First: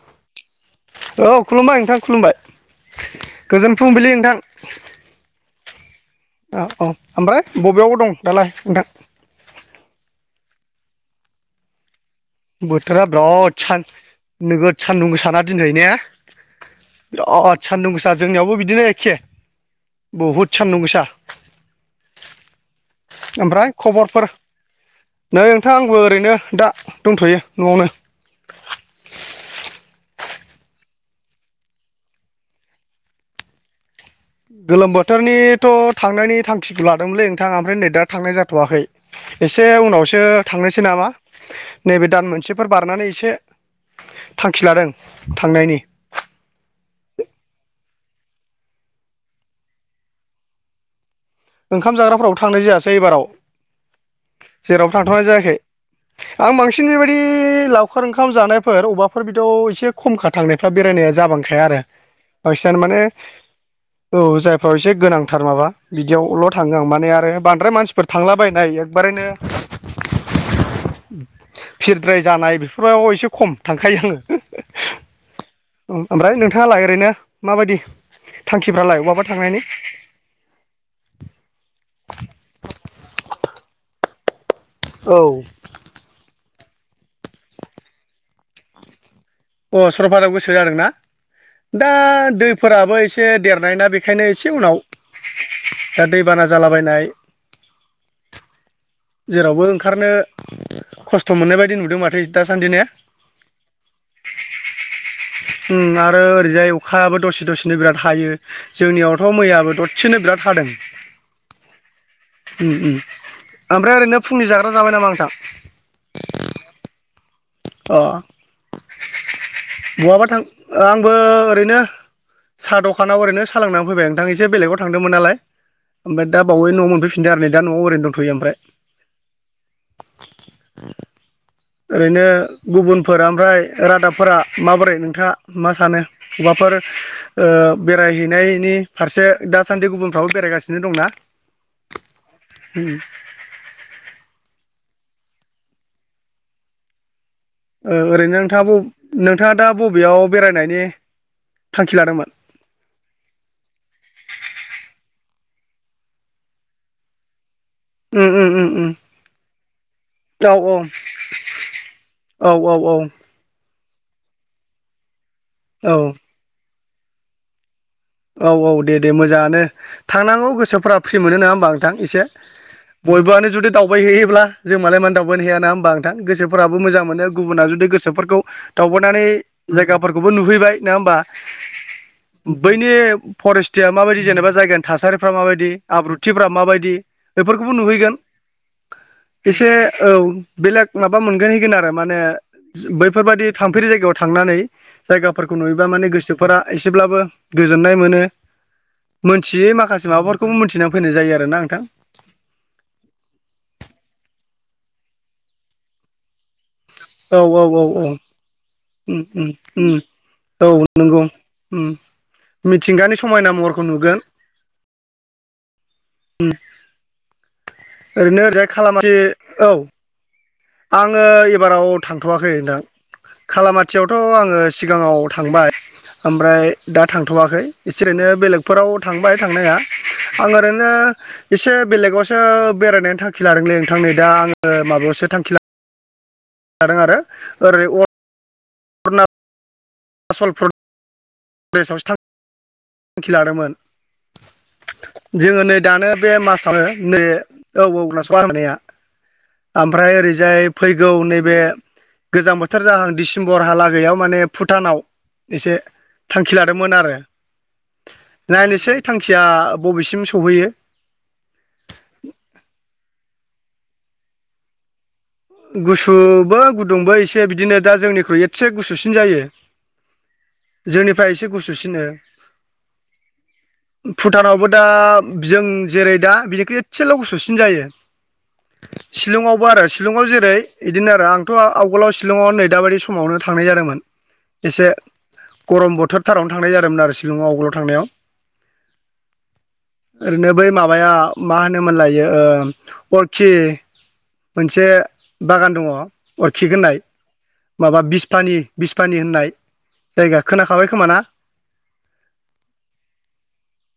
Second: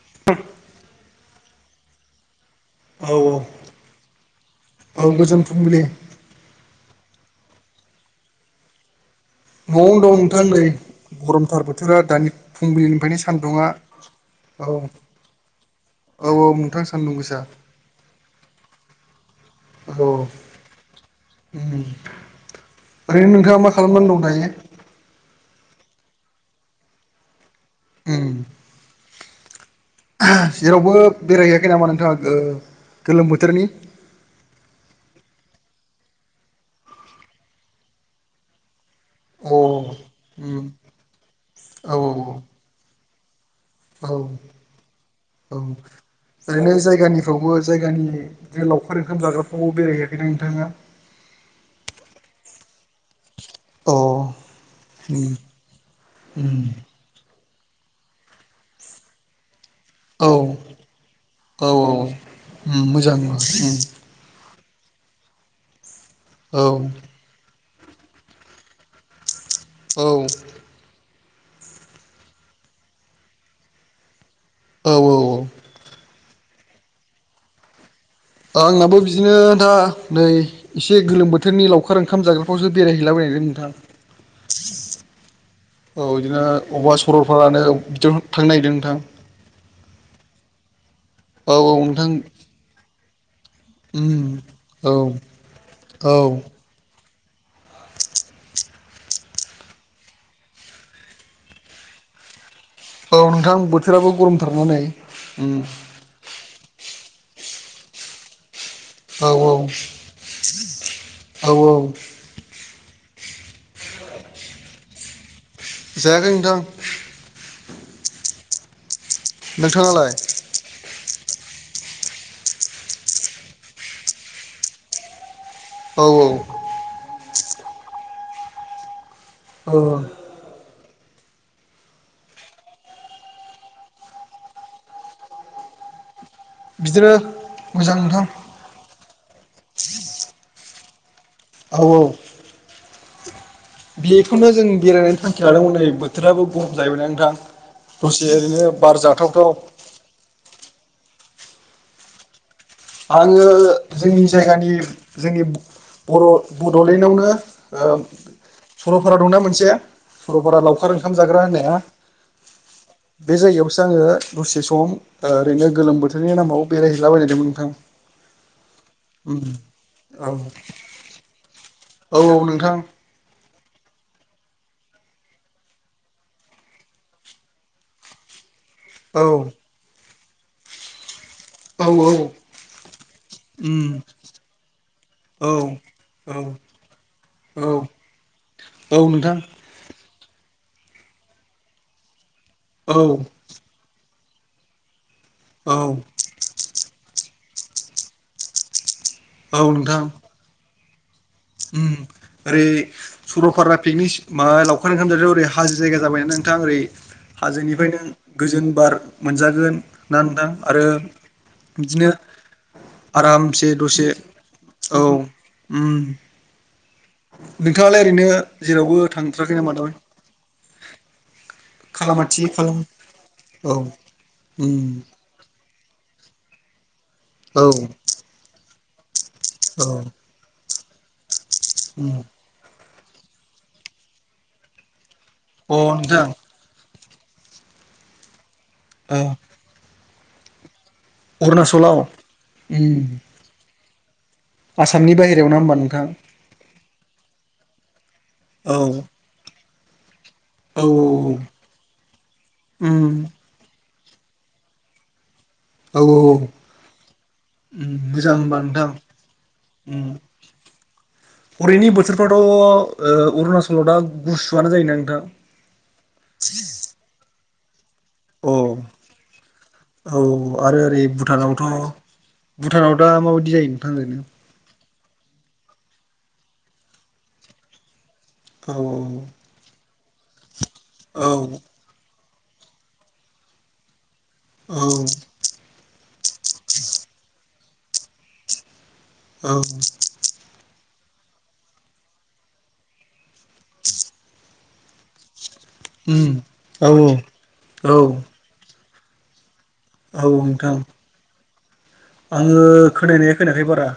[inaudible] औ खुलुमबाय नोंथां खुलुमबाय औ गोजोन फुंबिलि नोंथां औ गोजोन फुंबिलि औ औ ओमफ्राय बबेयावबो दं दालाय नोंथां न'आवनो दं नोंथां नै गरमथार बोथोरा दानि बोथोरा फुंबिलिनिफ्रायनो बिराद सान्दुङा सान औ नोगोद सानदुं गोसाना दिनै ने औ औ नोंथां सान्दुं गोसा बिराद सान्दुं गोसा जोंनियावबो बिदिनो एखे औ बहुद सान्दुं गोसा। उम ओरैनो नोंथाङा ओमफ्राय मा खालामनानै दं खबरफोर दायो नै थां आंबो ओरैनो दा दंथ'यो न'आवनो। उम जेरावबो बेरायहैयाखै नामा नोंथाङा गो-गोलोम बोथोरनि? गोलोम बोथोरनिथ' थांनायनि थांखिखौ लादोंमोनलै नोंथाङा ओमफ्राय नै दा थांनाय जाथ'वाखै। अ एसे उनावसो उम थांनोसै नामा औ नैबे दान मोनसेफोर बारनानै एसे औ थांखि लादों औ थांनायनि ओरैनो जायगानिफ्रावबो जायगानि बे लावखार ओंखाम जाग्राफ्रावबो बेरायहैयाखैना नोंथाङा? ओंखाम जाग्राफोरावबो थांनाय जायासै ऐबाराव। अ जेरावबो थाथ'नाय उम जायाखै। आं उम बांसिन बेबायदि लावखार ओंखाम जानायफोर अबाफोर बिदियाव एसे एसे खमखा औ थांनायफ्रा बेरायनाया जाबांखाया औ आरो बांसिनानो उम माने मोजां उम औ जाय फ्राव एसे गोनांथार माबा बिदियावल' थाङो आं माने आरो बांद्राय मानसि फोर थांलाबायनाय एकबारैनो औ भिरद्राय जानाय बेफोराव एसे खम थांखायो आङो। औ औ उम ओमफ्राय नोंथाङालाय ओरैनो माबायदि? थांखिफ्रालाय आंनाबो बहाबा बिदिनो थांनायनि दा नै एसे गोलोम बोथोरनि लावखार ओंखाम जाग्राफ्रावसो बेरायहैला बायनायदों नोंथां। औ औ इदिनो अबावबा सरलपारानो बिदियाव थांनो नायगिरदों नोंथां। अ सरलपारायाव गोसो जादों ना? औ दा नोंथां दैफोराबो एसे देरनाय ना उम बेखायनो एसे उनाव औ दा औ दैबाना जालाबायनाय जेरावबो ओंखारनो खस्थ' मोननाय बायदि नुदों माथो इ दा औ नोंथां बोथोराबो गरमथारना नै। उम आरो ओरैजाय अखायाबो दसे दसेनो बिराद हायो। औ जोंनियावथ' मैयाबो ददसेनो बिराद हादों। औ औ उम उम ओमफ्राय ओरैनो फुंनि जाग्रा जाबाय नामा नोंथां? जायाखै नोंथां। अ नोंथाङालाय बहाबा थां आं बो ओरैनो साहा दखानाव ओरैनो सा लोंनानै फैबाय नोंथां एसे बेलेगाव थांदोंमोन नालाय। औ औ ओमफ्राय दा बावै न'आव मोनफैफिनदो आरो नै दा न'आव ओरैनो दंथ'यो ओमफ्राय। अ [inaudible] ओरैनो गुबुनफोर ओमफ्राय रादाबफोरा माबोरै नोंथाङा मा सानो? अबावबाफोर बिदिनो ओ मोजां नोंथां बेरायहैनायनि फारसे दासान्दि गुबुनफ्राबो बेरायगासिन नो दं ना? औ औ उम बेखौनो जों बेरायनायनि थांखि लादोंमोन नै बोथोराबो गरम जाहैबाय ना नोंथां। ओं दसे ओरैनो नोंथाङा बार बब जाथावथाव नोंथाङा दा बबेयाव बेरायनायनि थांखि लादोंमोन? आङो जोंनि जायगानि जोंनि बर' बड'लेण्डआवनो ओ उम उम उम उम सरलपारा दंना मोनसे औ सरलपारा लावखार औ ओंखाम जाग्रा होननाया औ औ दा आङो दसे सम ओ ओरैनो औ गोलोम बोथोरनि नामाव बेरायहैला बायनायदोंमोन नोंथां। औ औ दे दे मोजाङानो थांनांगौ गोसोफ्रा फ्रि मोनो नोङा होमबा नोंथां एसे उम औ औ नोंथां बयबोआनो जुदि दावबायहैयोब्ला जों मालाय माननो दावबायनो हाया नङा होमबा नोंथां गोसोफोराबो मोजां मोनो गुबुना जुदि गोसोफोरखौ औ दावबायनानै जायगाफोरखौबो नुहैबाय नङा होमबा? औ औ बैनि फरेस्टिया औ माबायदि जेनेबा जायगानि थासारिफ्रा माबायदि औ आब्रुथिफ्रा माबायदि बेफोरख औ बो नुहैगोन। औ नोंथां। एसे औ बेलेग माबा मोनगोन हैगोन आरो माने औ बैफोरबादि थांफेरि जायगायाव थांनानै जायगाफोरखौ औ नुयोबा माने गोसोफोरा एसेब्लाबो गोजोननाय मोनो औ मोनथियै नोंथां माखासे माबाफोरखौबो मोनथिनानै फैनाय जायो आर उम ओरै सरलपारा पिकनिक सि माबा लावखार ओंखाम जाग्रायाव ओरै हाजो जायगा जाबायना नों थां ओरै औ औ हाजोनिफ्रायनो औ गोजोन ब बार उम उम मोनजागोन उम ना नोंथां औ आरो नंगौ उम बिदिनो मिथिंगानि समायना आरामसे महरखौ दसे नुगोन औ उम। नोंथाङालाय ओरैनो ओरैजाय जेरावबो खालामाथि थांथ्राखै औ नामा दामानि? आङो एबाराव थांथ'वाखै खालाम नोंथां। औ खालामाथियावथ' आङो उम सिगाङाव थांबाय। ओमफ्राय दा औ थांथ'वाखै एसे एनै बेलेगफोराव थांबाय थांनाया औ आङो ओरैनो एसे उम बेलेगावसो बेरायनायनि थांखि लादोंलै नोंथां नै दा आङो माबायावसो थांखि अ नोंथां [unintelligible] अ अरनाचल प्रदेशआवसो उम थांखि लादोंमोन आसामनि बाहेरायाव ना जोङो होमबा नै नोंथां दानो बे मासावनो बे औ औ नसा औ ओमफ्राय ओरै जाय औ फैगौ नैबे गोजां बोथोर उम जाहां डसेम्बरहालागै माने फु टानाव एसे औ औ औ थांखि लादोंमोन आरो उम मोजां होनबा नोंथां नायनोसै थांखिया उम बबेसिम सहैयो हरैनि बोथोरफ्राथ' ओ अरुणाचलाव दा गुसुआनो जायोना नोंथां गुसुबो गुदुंबो एसे बिदिनो दा जोंनिख्रुइ अ एसे गुसुसिन जायो औ आरो ओरै जोंनिफ्राय एसे भुटानावथ' गुसुसिनो भुटानाव दा माबायदि जायो नोंथां ओरैनो भुटानावबो दा जों जेरै दा बिनिखै एसेल' गुसुसिन जायो ओरैनो शिलंआवबो आरो शिलंआव जेरै इदिनो आरो औ औ आंथ' आवगोलाव शिलंआव नैदाबादि समावनो थांनाय जादोंमोन एसे औ गरम बोथोरथारावनो थांनाय जादोंमोन आरो शिलंआव आवगोलाव थांनायाव औ ओरैनो बै माबाया मा होनोमोनलायो ओ खि मोनसे बागान दङ उम अरखिक औ होननाय औ माबा बिसफानि बिसफानि होननाय औ जायगा नोंथां खोनाखाबाय खोमाना आङो खोनानाया खोनायाखै बारा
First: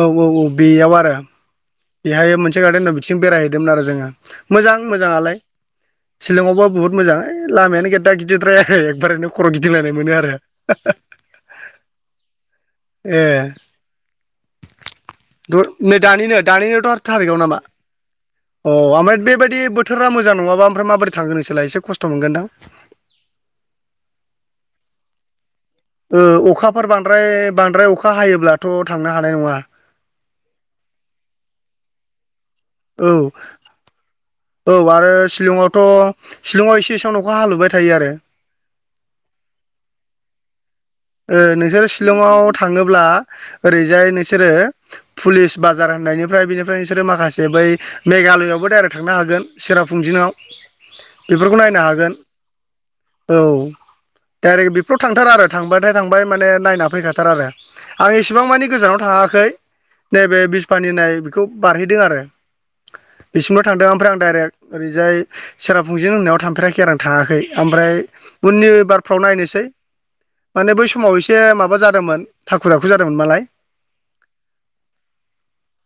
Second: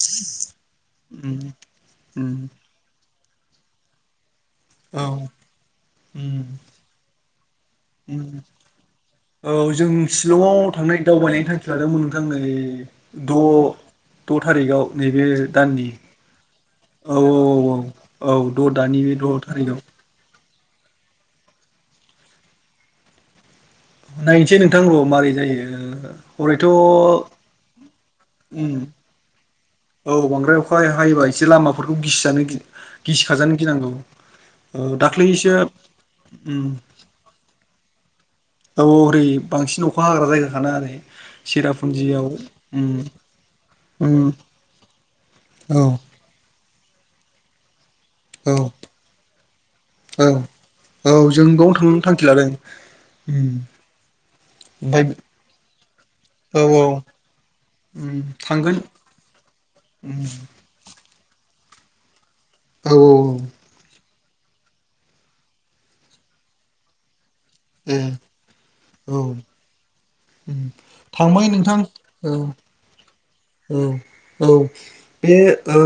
औ औ औ बेयाव आरो उम उम बेहाय मोनसे गार्डेन दं [unintelligible] बेरायहैदोंमोन आरो जोङो मोजां औ मोजाङालाय उम सिलंआवबो बुहुत मोजां ओइ लामायानो गेददा [unintelligible] गिदिरद्राय आरो एकबारैनो खर' औ जों गिदिंलायनाय मोनो आरो सिलं आव थांनाय दावबायनायनि थांखि लादोंमोन नोंथां नै बे ए द' द' थारिखआव नैबे दाननि नै दानिनो दानिनोथ' आरो औ औ औ थारिखआव नामा औ द अ दानि बे द [unintelligible] थारिखआव बोथोरा मोजां नङाबा ओमफ्राय मोबोरै थांगोन नोंसोरलाय एसे खस्थ' मोनगोनदां नायनोसै नोंथां औ माबारै जायो ओ हरैथ' अखाफोर बांद्राय बांद्राय अखा हायोब्लाथ' उम थांनो हानाय नङा औ बांद्राय अखा हायोबा एसे लामाफोरखौ गिसिजानो गि औ गिसिखाजानो गिनांगौ औ आरो शिलंआवथ' उम शिलंआव एसे एसेआवनो अखा हालुबाय थायो आरो औ हरै बांसिन अखा हाग्रा जायगााखाना आरो ओ नोंसोरो शिलंआव थाङोब्ला ओरैजाय उम नोंसोरो फुलिस औ बाजार होननायनिफ्राय बेनिफ्राय नोंसोरो माखासे बै औ मेघालयआवबो डाइरेक्ट थांनो हागोन औ सेराफुंजिङाव औ जों बेफोरखौ बावनो नायनो थांनो हागोन थांखि लादों औ उम डाइरेक्ट बेफोराव ओमफाय थांथार आरो थांबाथाय थांबाय माने औ औ नायना फैखाथार आरो आं उम इसेबां मानि थांगोन गोजानाव थाङाखै उम नैबे बिस फानि नाय बेखौ बारहैदों आरो औ बिसिमल' थांदों ओमफ्राय आं डाइरेक्ट ओरैजाय सेराफुंजिं होननाव थांफेराखै आं थाङाखै ओमफ्राय ए उननि बारफ्राव औ नायनोसै उम माने बै समाव एसे थांबाय नोंथां माबा जादोंमोन औ थाखु दाखु जादोंमोन नालाय औ औ बे ओ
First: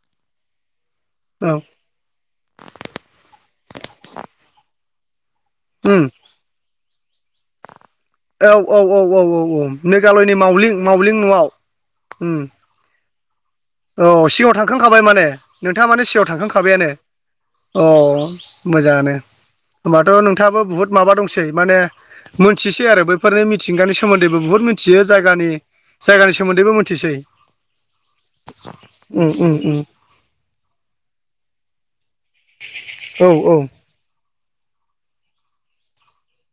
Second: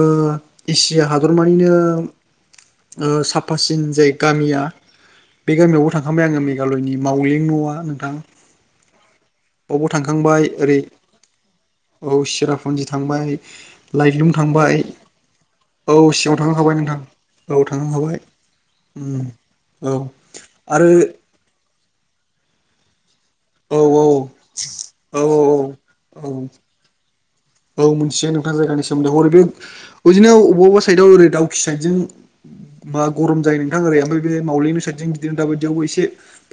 एसिया औ हादरमानिनो ओ साफासिन जाय गामिया बे गामियावबो उम थांबाय आङो मेघालयनि मावालिं न'आ नोंथां औ औ औ औ औ औ बावबो मेघालयनि थांखांबाय मावलिं ओरै मावलिं न'आव औ ओम सिरापुन्जि थांबाय औ लाइटलुम सिगाङाव थांबाय थांखांखाबाय माने नोंथाङा औ माने सिगाङाव थांखांखाबाय थांखांखाबायानो नोंथां औ अ थांखांखाबाय मोजाङानो उम औ ओमबाथ' नोंथाङाबो बुहुत आरो माबा दंसै माने मोनथिसै आरो बै फोरो औ मिथिंगानि सोमोन्दैबो बुहुत मिथियो औ जायगानि औ जायगानि औ सोमोन्दैबो मिथिसै औ मोनसे नोंथां जायगानि सोमोन्दै हरै बे उम इदिनो अबेबा साइडआव ओरै दाउखि साइद जजों मा औ गरम औ जायो नोंथां ओरै ओमफ्राय बे मावलिंनि साइडजों बिदिनो दाबायदियावबो एसे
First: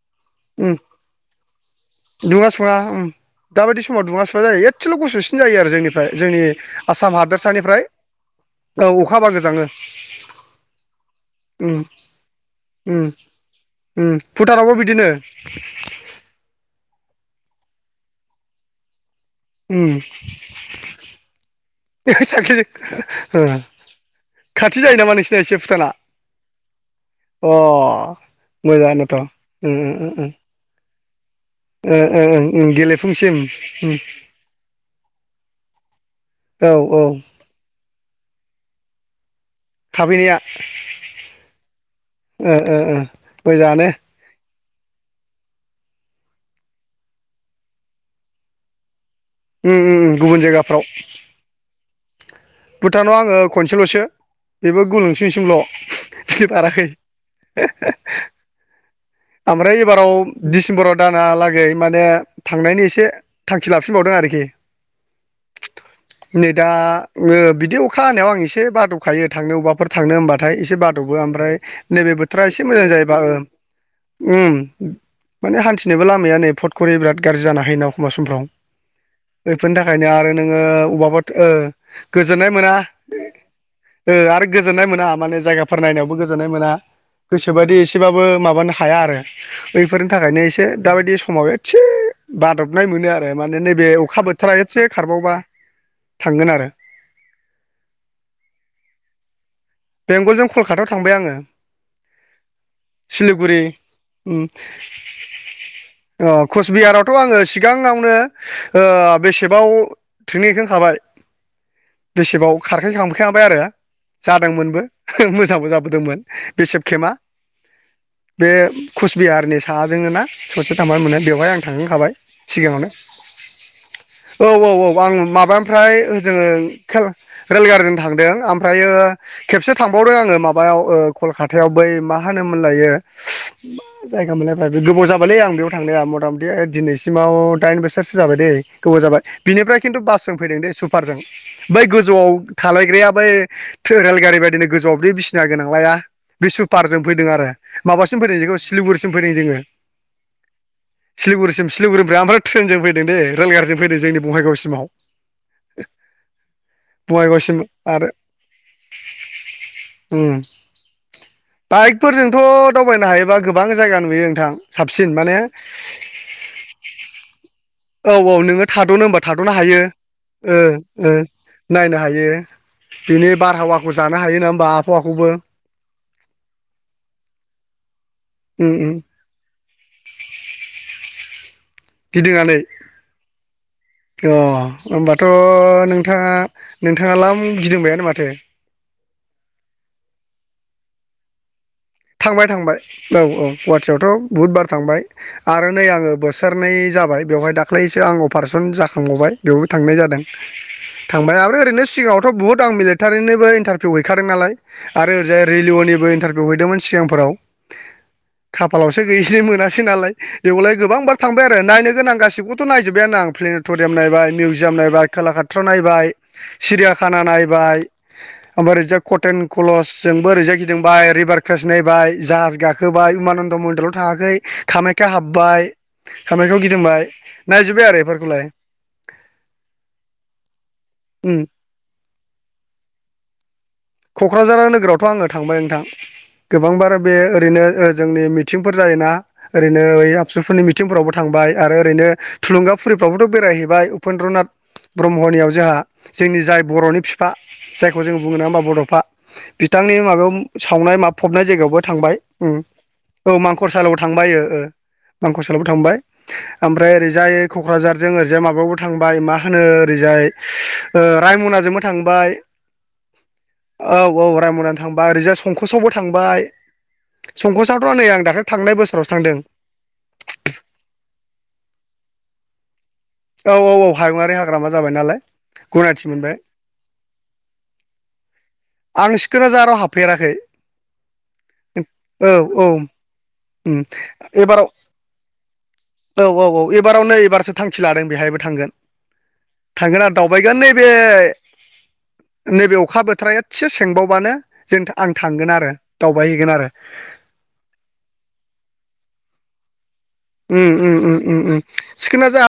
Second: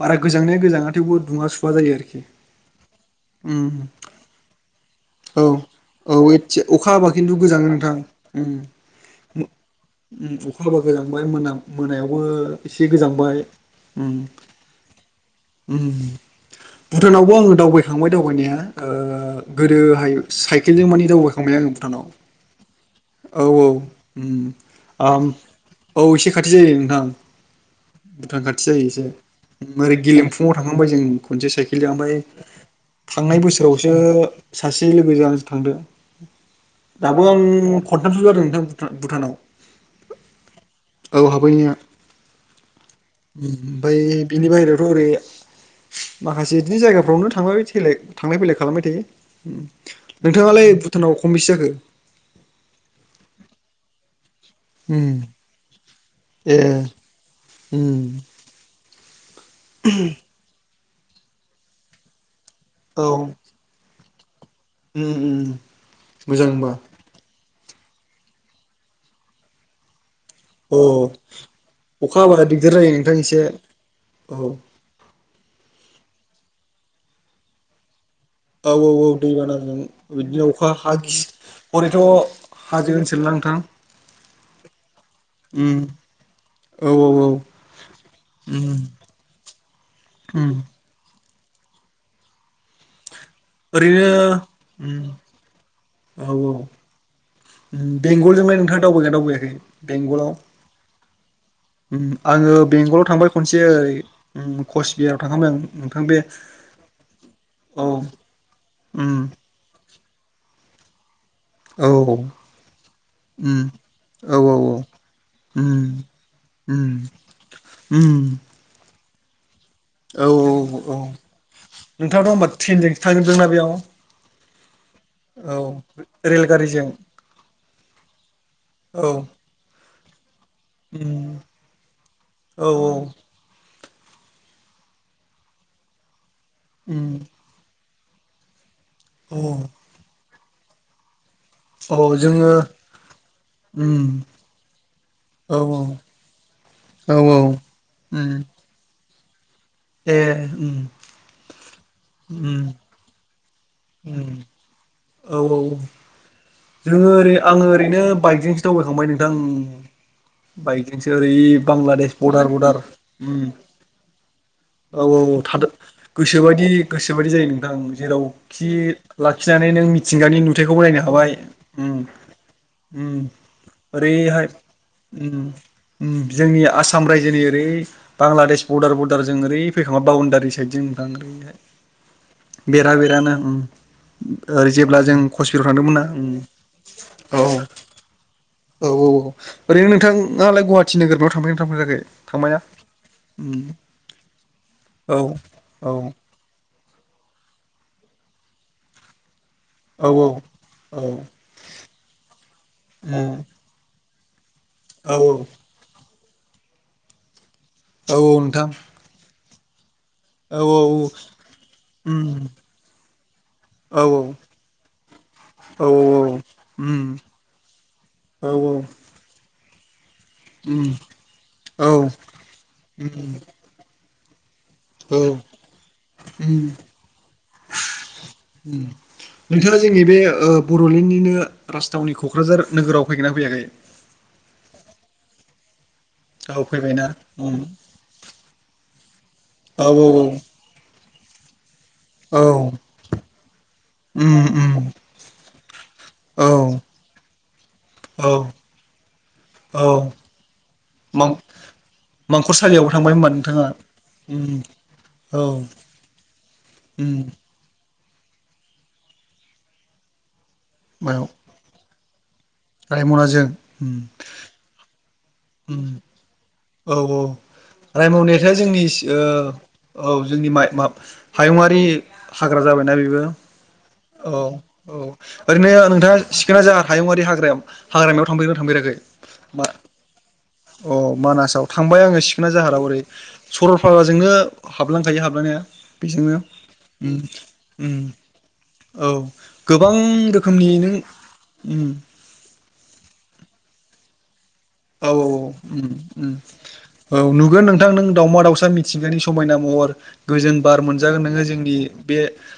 बारा गोजांनाया उम गोजाङा थेवबो दुङा सुवा जायो आरोखि दुङा सुङा उम उम दाबायदि समाव दुंआ सुआ जायो एसेल' गुसुसिन औ जायो आरो जोंनि ओमफ्राय औ जोंनि एसे अखा हाबा आसाम खिन्थु गोजाङो हादोरसानिफ्राय नोंथां उम अखा हाबा गोजाङो अखा हाबा गोजांबाय मोना उम मोनायावबो एसे उम गोजांबाय उम भुटानावबो बिदिनो भुटानावबो आङो दावबायखांबाय दावबायनाया उम गोदोहाय स साइखेलजों मानिे दावबायखांबाय आङो भुटानाव साख्रिजों ओ औ खाथि जायो नामा औ नोंसिना एसे भुटाना औ एसे खाथि जायो नोंथां अ भुटान खाथि जायो एसे मोजाङानोथ' उम उम मोरै उम उम गेलेमफुङाव थांखांबाय जों खनसे साइकेलजों ओ ओमफ्राय ओ ओं ओं गेलेफुंसिम थांनाय बोसोरावसो उम सासे लोगोजों थांदो औ औ दाबो आं खनथामसो जादों नोंथां भुटानाव थाफैनाया आ हाबैनाया ओ ओ ओ मोजाङानो ओमफ्राय बिनि बाहेरायाव ओरै माखासे बिदिनो जायगाफ्रावनो थांबायै थांलाय फैलाय खालामबाय थायो उम उम गुबुन नोंथाङालाय जायगाफ्राव भुटानाव खमनबैसे जाखो भुटानाव आङो खनसेल'सो बेबो उम गुलुंसिनसिमल' बिदि ए बाराखै उम ओमफ्राय एबाराव डिसेम्बराव दानहालागै माने थांनायनि औ एसे थांखि लाफिनबावदों आरोखि उम उम मोजां नै दा होनबा ओ बिदि बिदि अखा हानायाव आं एसे बाद'बखायो थांनो अबावबाफोर थांनो होनबा नाथाय एसे अ बाद'बो ओमफ्राय नैबे अखा हाबा बोथोरा एसे दिगदार मोजां जायो जायोबा नोंथां एसे औ माने हान्थिनोबो लामाया नै फट खरि बिराद गाज्रि जानो हायो ना एखमबा समफ्राव औ औ बेफोरनि दैबानाजों थाखायनो आरो बिदिनो नोङो अखा हा अबाबा गिसि हरैथ' गोजोननाय मोना हाजो ओनसोल ना नोंथां आरो गोजोननाय मोना माने उम जायगाफोर नायनायावबो गोजोननाय मोना औ औ गोसोबायदि एसेबाबो माबानो उम थाया आरो फोरनि थाखायनो उम एसे दाबायदि समाव एसे बादबनाय मोनो आरो माने नैबे ओरैनो अखा बोथोरा एसे उम खारबावबा औ थांगोन आरो बेंगलजोंलाय नोंथाङा दावबाया दावबाययाखै बेंगलजों कलकातायाव थांबाय आङो आङो बेंगलाव थांबाय सिलिगुरि खनसे उम ओ कचबिहाराव थांखांबाय आ नोंथां बे कचबिहारावथ' आङो औ सिगाङावनो बेसेबाव ट्रेनिंहैखांखाबाय औ बेसेबाव खारखैखांखाबाय आरो उम औ जा औ औ मोनबो मोजांबो उम जाबोदोंमोन बे सेब उम केेमा उम बे कुचबिहारनि साजोंङ ना औ ससे औ थांबानो मोनो बेवहाय आं थांखांखाबाय नोंथाङाथ' होमबा सिगाङावनो ट्रेनजोंसो थांजोबदोंना बेयाव औ औ औ आं औ माबानिफ्राय ओजों रेलगारिजों रेलगारिजों थांदों ओमफ्रायो औ खेबसे थांबावदों आङो माबायाव उम कलकातायाव बै मा औ औ होनोमोनलायो मा जायगा मोनलायबायाय गोबाव जाबालै आं बेयाव थांनाया मथा मथि उम दिनैसिमाव दाइन बोसोर बोसोरसो जाबाय दै गोबाव जाबाय औ बिनिफ्राय खिन्थु बासजों फैदों दैे सुपारजों बै औ गोजौआव जोङो थालायग्राया बै उम रेलगारि बायदिनो गोजौआव बि बिसिना औ गोनांलाया औ बे सुपारजों औ फैदों आरो माबासिम फैदों उम जखौ सिलिगुरसिम फैदों जोङो ए उम सिलिगुरिसिम सिलिगुरिनिफ्राय ओमफ्राय उम ट्रेनजों फैदों दे रेल गारजों फैदों जोंनि उम बङाइगावसिमाव औ औ जोङो ओरै बङाइगावसिम आङो ओरैनो बाइकजोंसो दावबायखांबाय नोंथां ओम बाइकजोंसो ओरै बांलादेश बाइकफोरजोंथ' बर्डार बर्डार दावबायनो हायोबा उम गोबां जायगा नुयो नोंथां औ साबसिन औ माने औ गोसोबायदि गोसोबायदि जायो नोंथां औ औ नोङो जेरावखि थाद'नो होनबा थाद'नो लाखिनानै हायो नों मिथिंगानि नु ओ थायखौबो नायनो ओ हाबाय उम नायनो हायो उम बिनि बारहावाखौ जानो हायो ओरैहाय नङा होमबा आबहावाखौबो उम जोंनि आसाम रायजोनि ओरै बा बांलादेश उम उम बरदार बरदार जों ओरै फैखांबाय बाउनडारि साइडजों नोंथां गिदिंनानै ओरैहाय बेरा बेरानो ओम अ ओ जेब्ला जों होमबाथ' कसबिहाराव थांदोंमोन ना ओम नोंथाङा लाम गिदिंबायानो माथो औ औ ओरैनो नोंथाङालाय गुवाहाटि नोगोरमायाव थांफेर थांबाय थांबाय औ औ गुवाहाटियावथ' बुहुद बार थांबाय औ आरो नै औ आङो बोसोरनै जाबाय जाबाय बेवहाय दाख्लैसो आं अपारेसन जाखांबावबाय बेयावबो थांनाय औ जादों उम थांबाय आरो ओरैनो सिगाङावथ' बहुद आं मिलिटारिनोबो इन्टारभिउ है खादों नालाय आरो औ ओरैजाय औ रेलिअ'निबो इन्टारभिउ हैदोंमोन सिगांफोराव औ नोंथां खाफालावसो गैयैसै मोनासै नालाय औ बेवलाय औ औ गोबांबार थांबाय आरो नायनो गोनां उम गासिखौथ' नायजोब्बायानो आं प्लेनटरियाम औ नायबाय मिउजियाम नायबाय कलाखाथ्र औ नायबाय उम सिरियाखाना नायबाय औ ओमफ्राय ओरैजा कटेन कलसजोंबो ओरैजाय उम गिदिंबाय रिभार क्रास औ नायबाय जाहाज गाखोबाय उम उमानन्द मन्दिराव थाङाखै कामाक्या औ हाबबाय कामाक्यायाव उम गिदिंबाय नायजुब बाय आरो बेफोरखौलाय उम नोंथाङा जोंनि बे ओ उम बड'लेण्डनिनो राजथावनि क'क्राझार नोगोराव फैगोनना फैयाखै क'क्राझार नोगोरावथ' आङो थांबाय नोंथां औ गोबांबार फैबायना बे उम ओरैनो ओ जोंनि मिथिंफोर जाय ना ओरैनो औ ओइ आबसुफोरनि मिथिंफोरावबो थांबाय आरो ओरैनो औ थुलुंगाफुरिफ्राबोथ' बेरायहैबाय उम उपेन्द्रनाथ उम ब्रह्मनियाव जोंहा जोंनि औ जाय बर'नि फि फा जायखौ जों औ बुंनो नाङा होमबा बड'फा औ बिथांनि माबायाव सावनाय माब फबनाय जायगायावबो थांबाय ओम मां-मांखरसालियावबो थांबाय होनबा औ नोंथाङा? मांखर सालायाव थांबाय ओ उम ओ औ मांखर सलायावबो थांबाय ओमफ्राय उम ओरैजाय क'क्राझार जों ओजाय माबायावबो थांबाय मा होनो ओरैजाय मायाव रायमनाजों बो थांबाय रायमनाजों उम औ औ रायमना थांबाय ओरैजाय उम संकसआवबो थांबाय औ औ संकसावथ' नै आं दाख्लै रायमनायाथ' थांनाय जोंनि बोसोरावसो ओ थांदों औ जोंनि माय बा हायुंङारि हाग्रा जाबायना बे औ औ हायुङारि हाग्रामा जाबाय औ नालाय ओरैनो गनायथि नोंथाङा मोनबाय सिखोना जाहार हायुंआरि हाग्रायाव हाग्रा याव थांफैाव थांफेराखै आं सिखोना मा जाहाराव हाबफेराखै अ मानासाव थांबाय आङो औ सिखना औ जाहाराव ओरै उम सरलपाराजोंनो एबाराव हाबलांखायो हाबलांनाया औ बेजोंनो औ एबाराव नै उम एबारसो थांखि उम लादों बेहायबो थांगोन औ गोबां थांगोन आरो दावबायगोन रोखोमनि नैबे नों उम नैबे अखा बोथोरा एसे सोंबावबानो औ औ औ ओम आरो ओम नुगोन नोंथां नों दाउमा दाउसा मिथिंगानि स समायना महर उम गोजोन बार उम मोनजागोन उम नोङो उम जोंनि बे सिखोना जा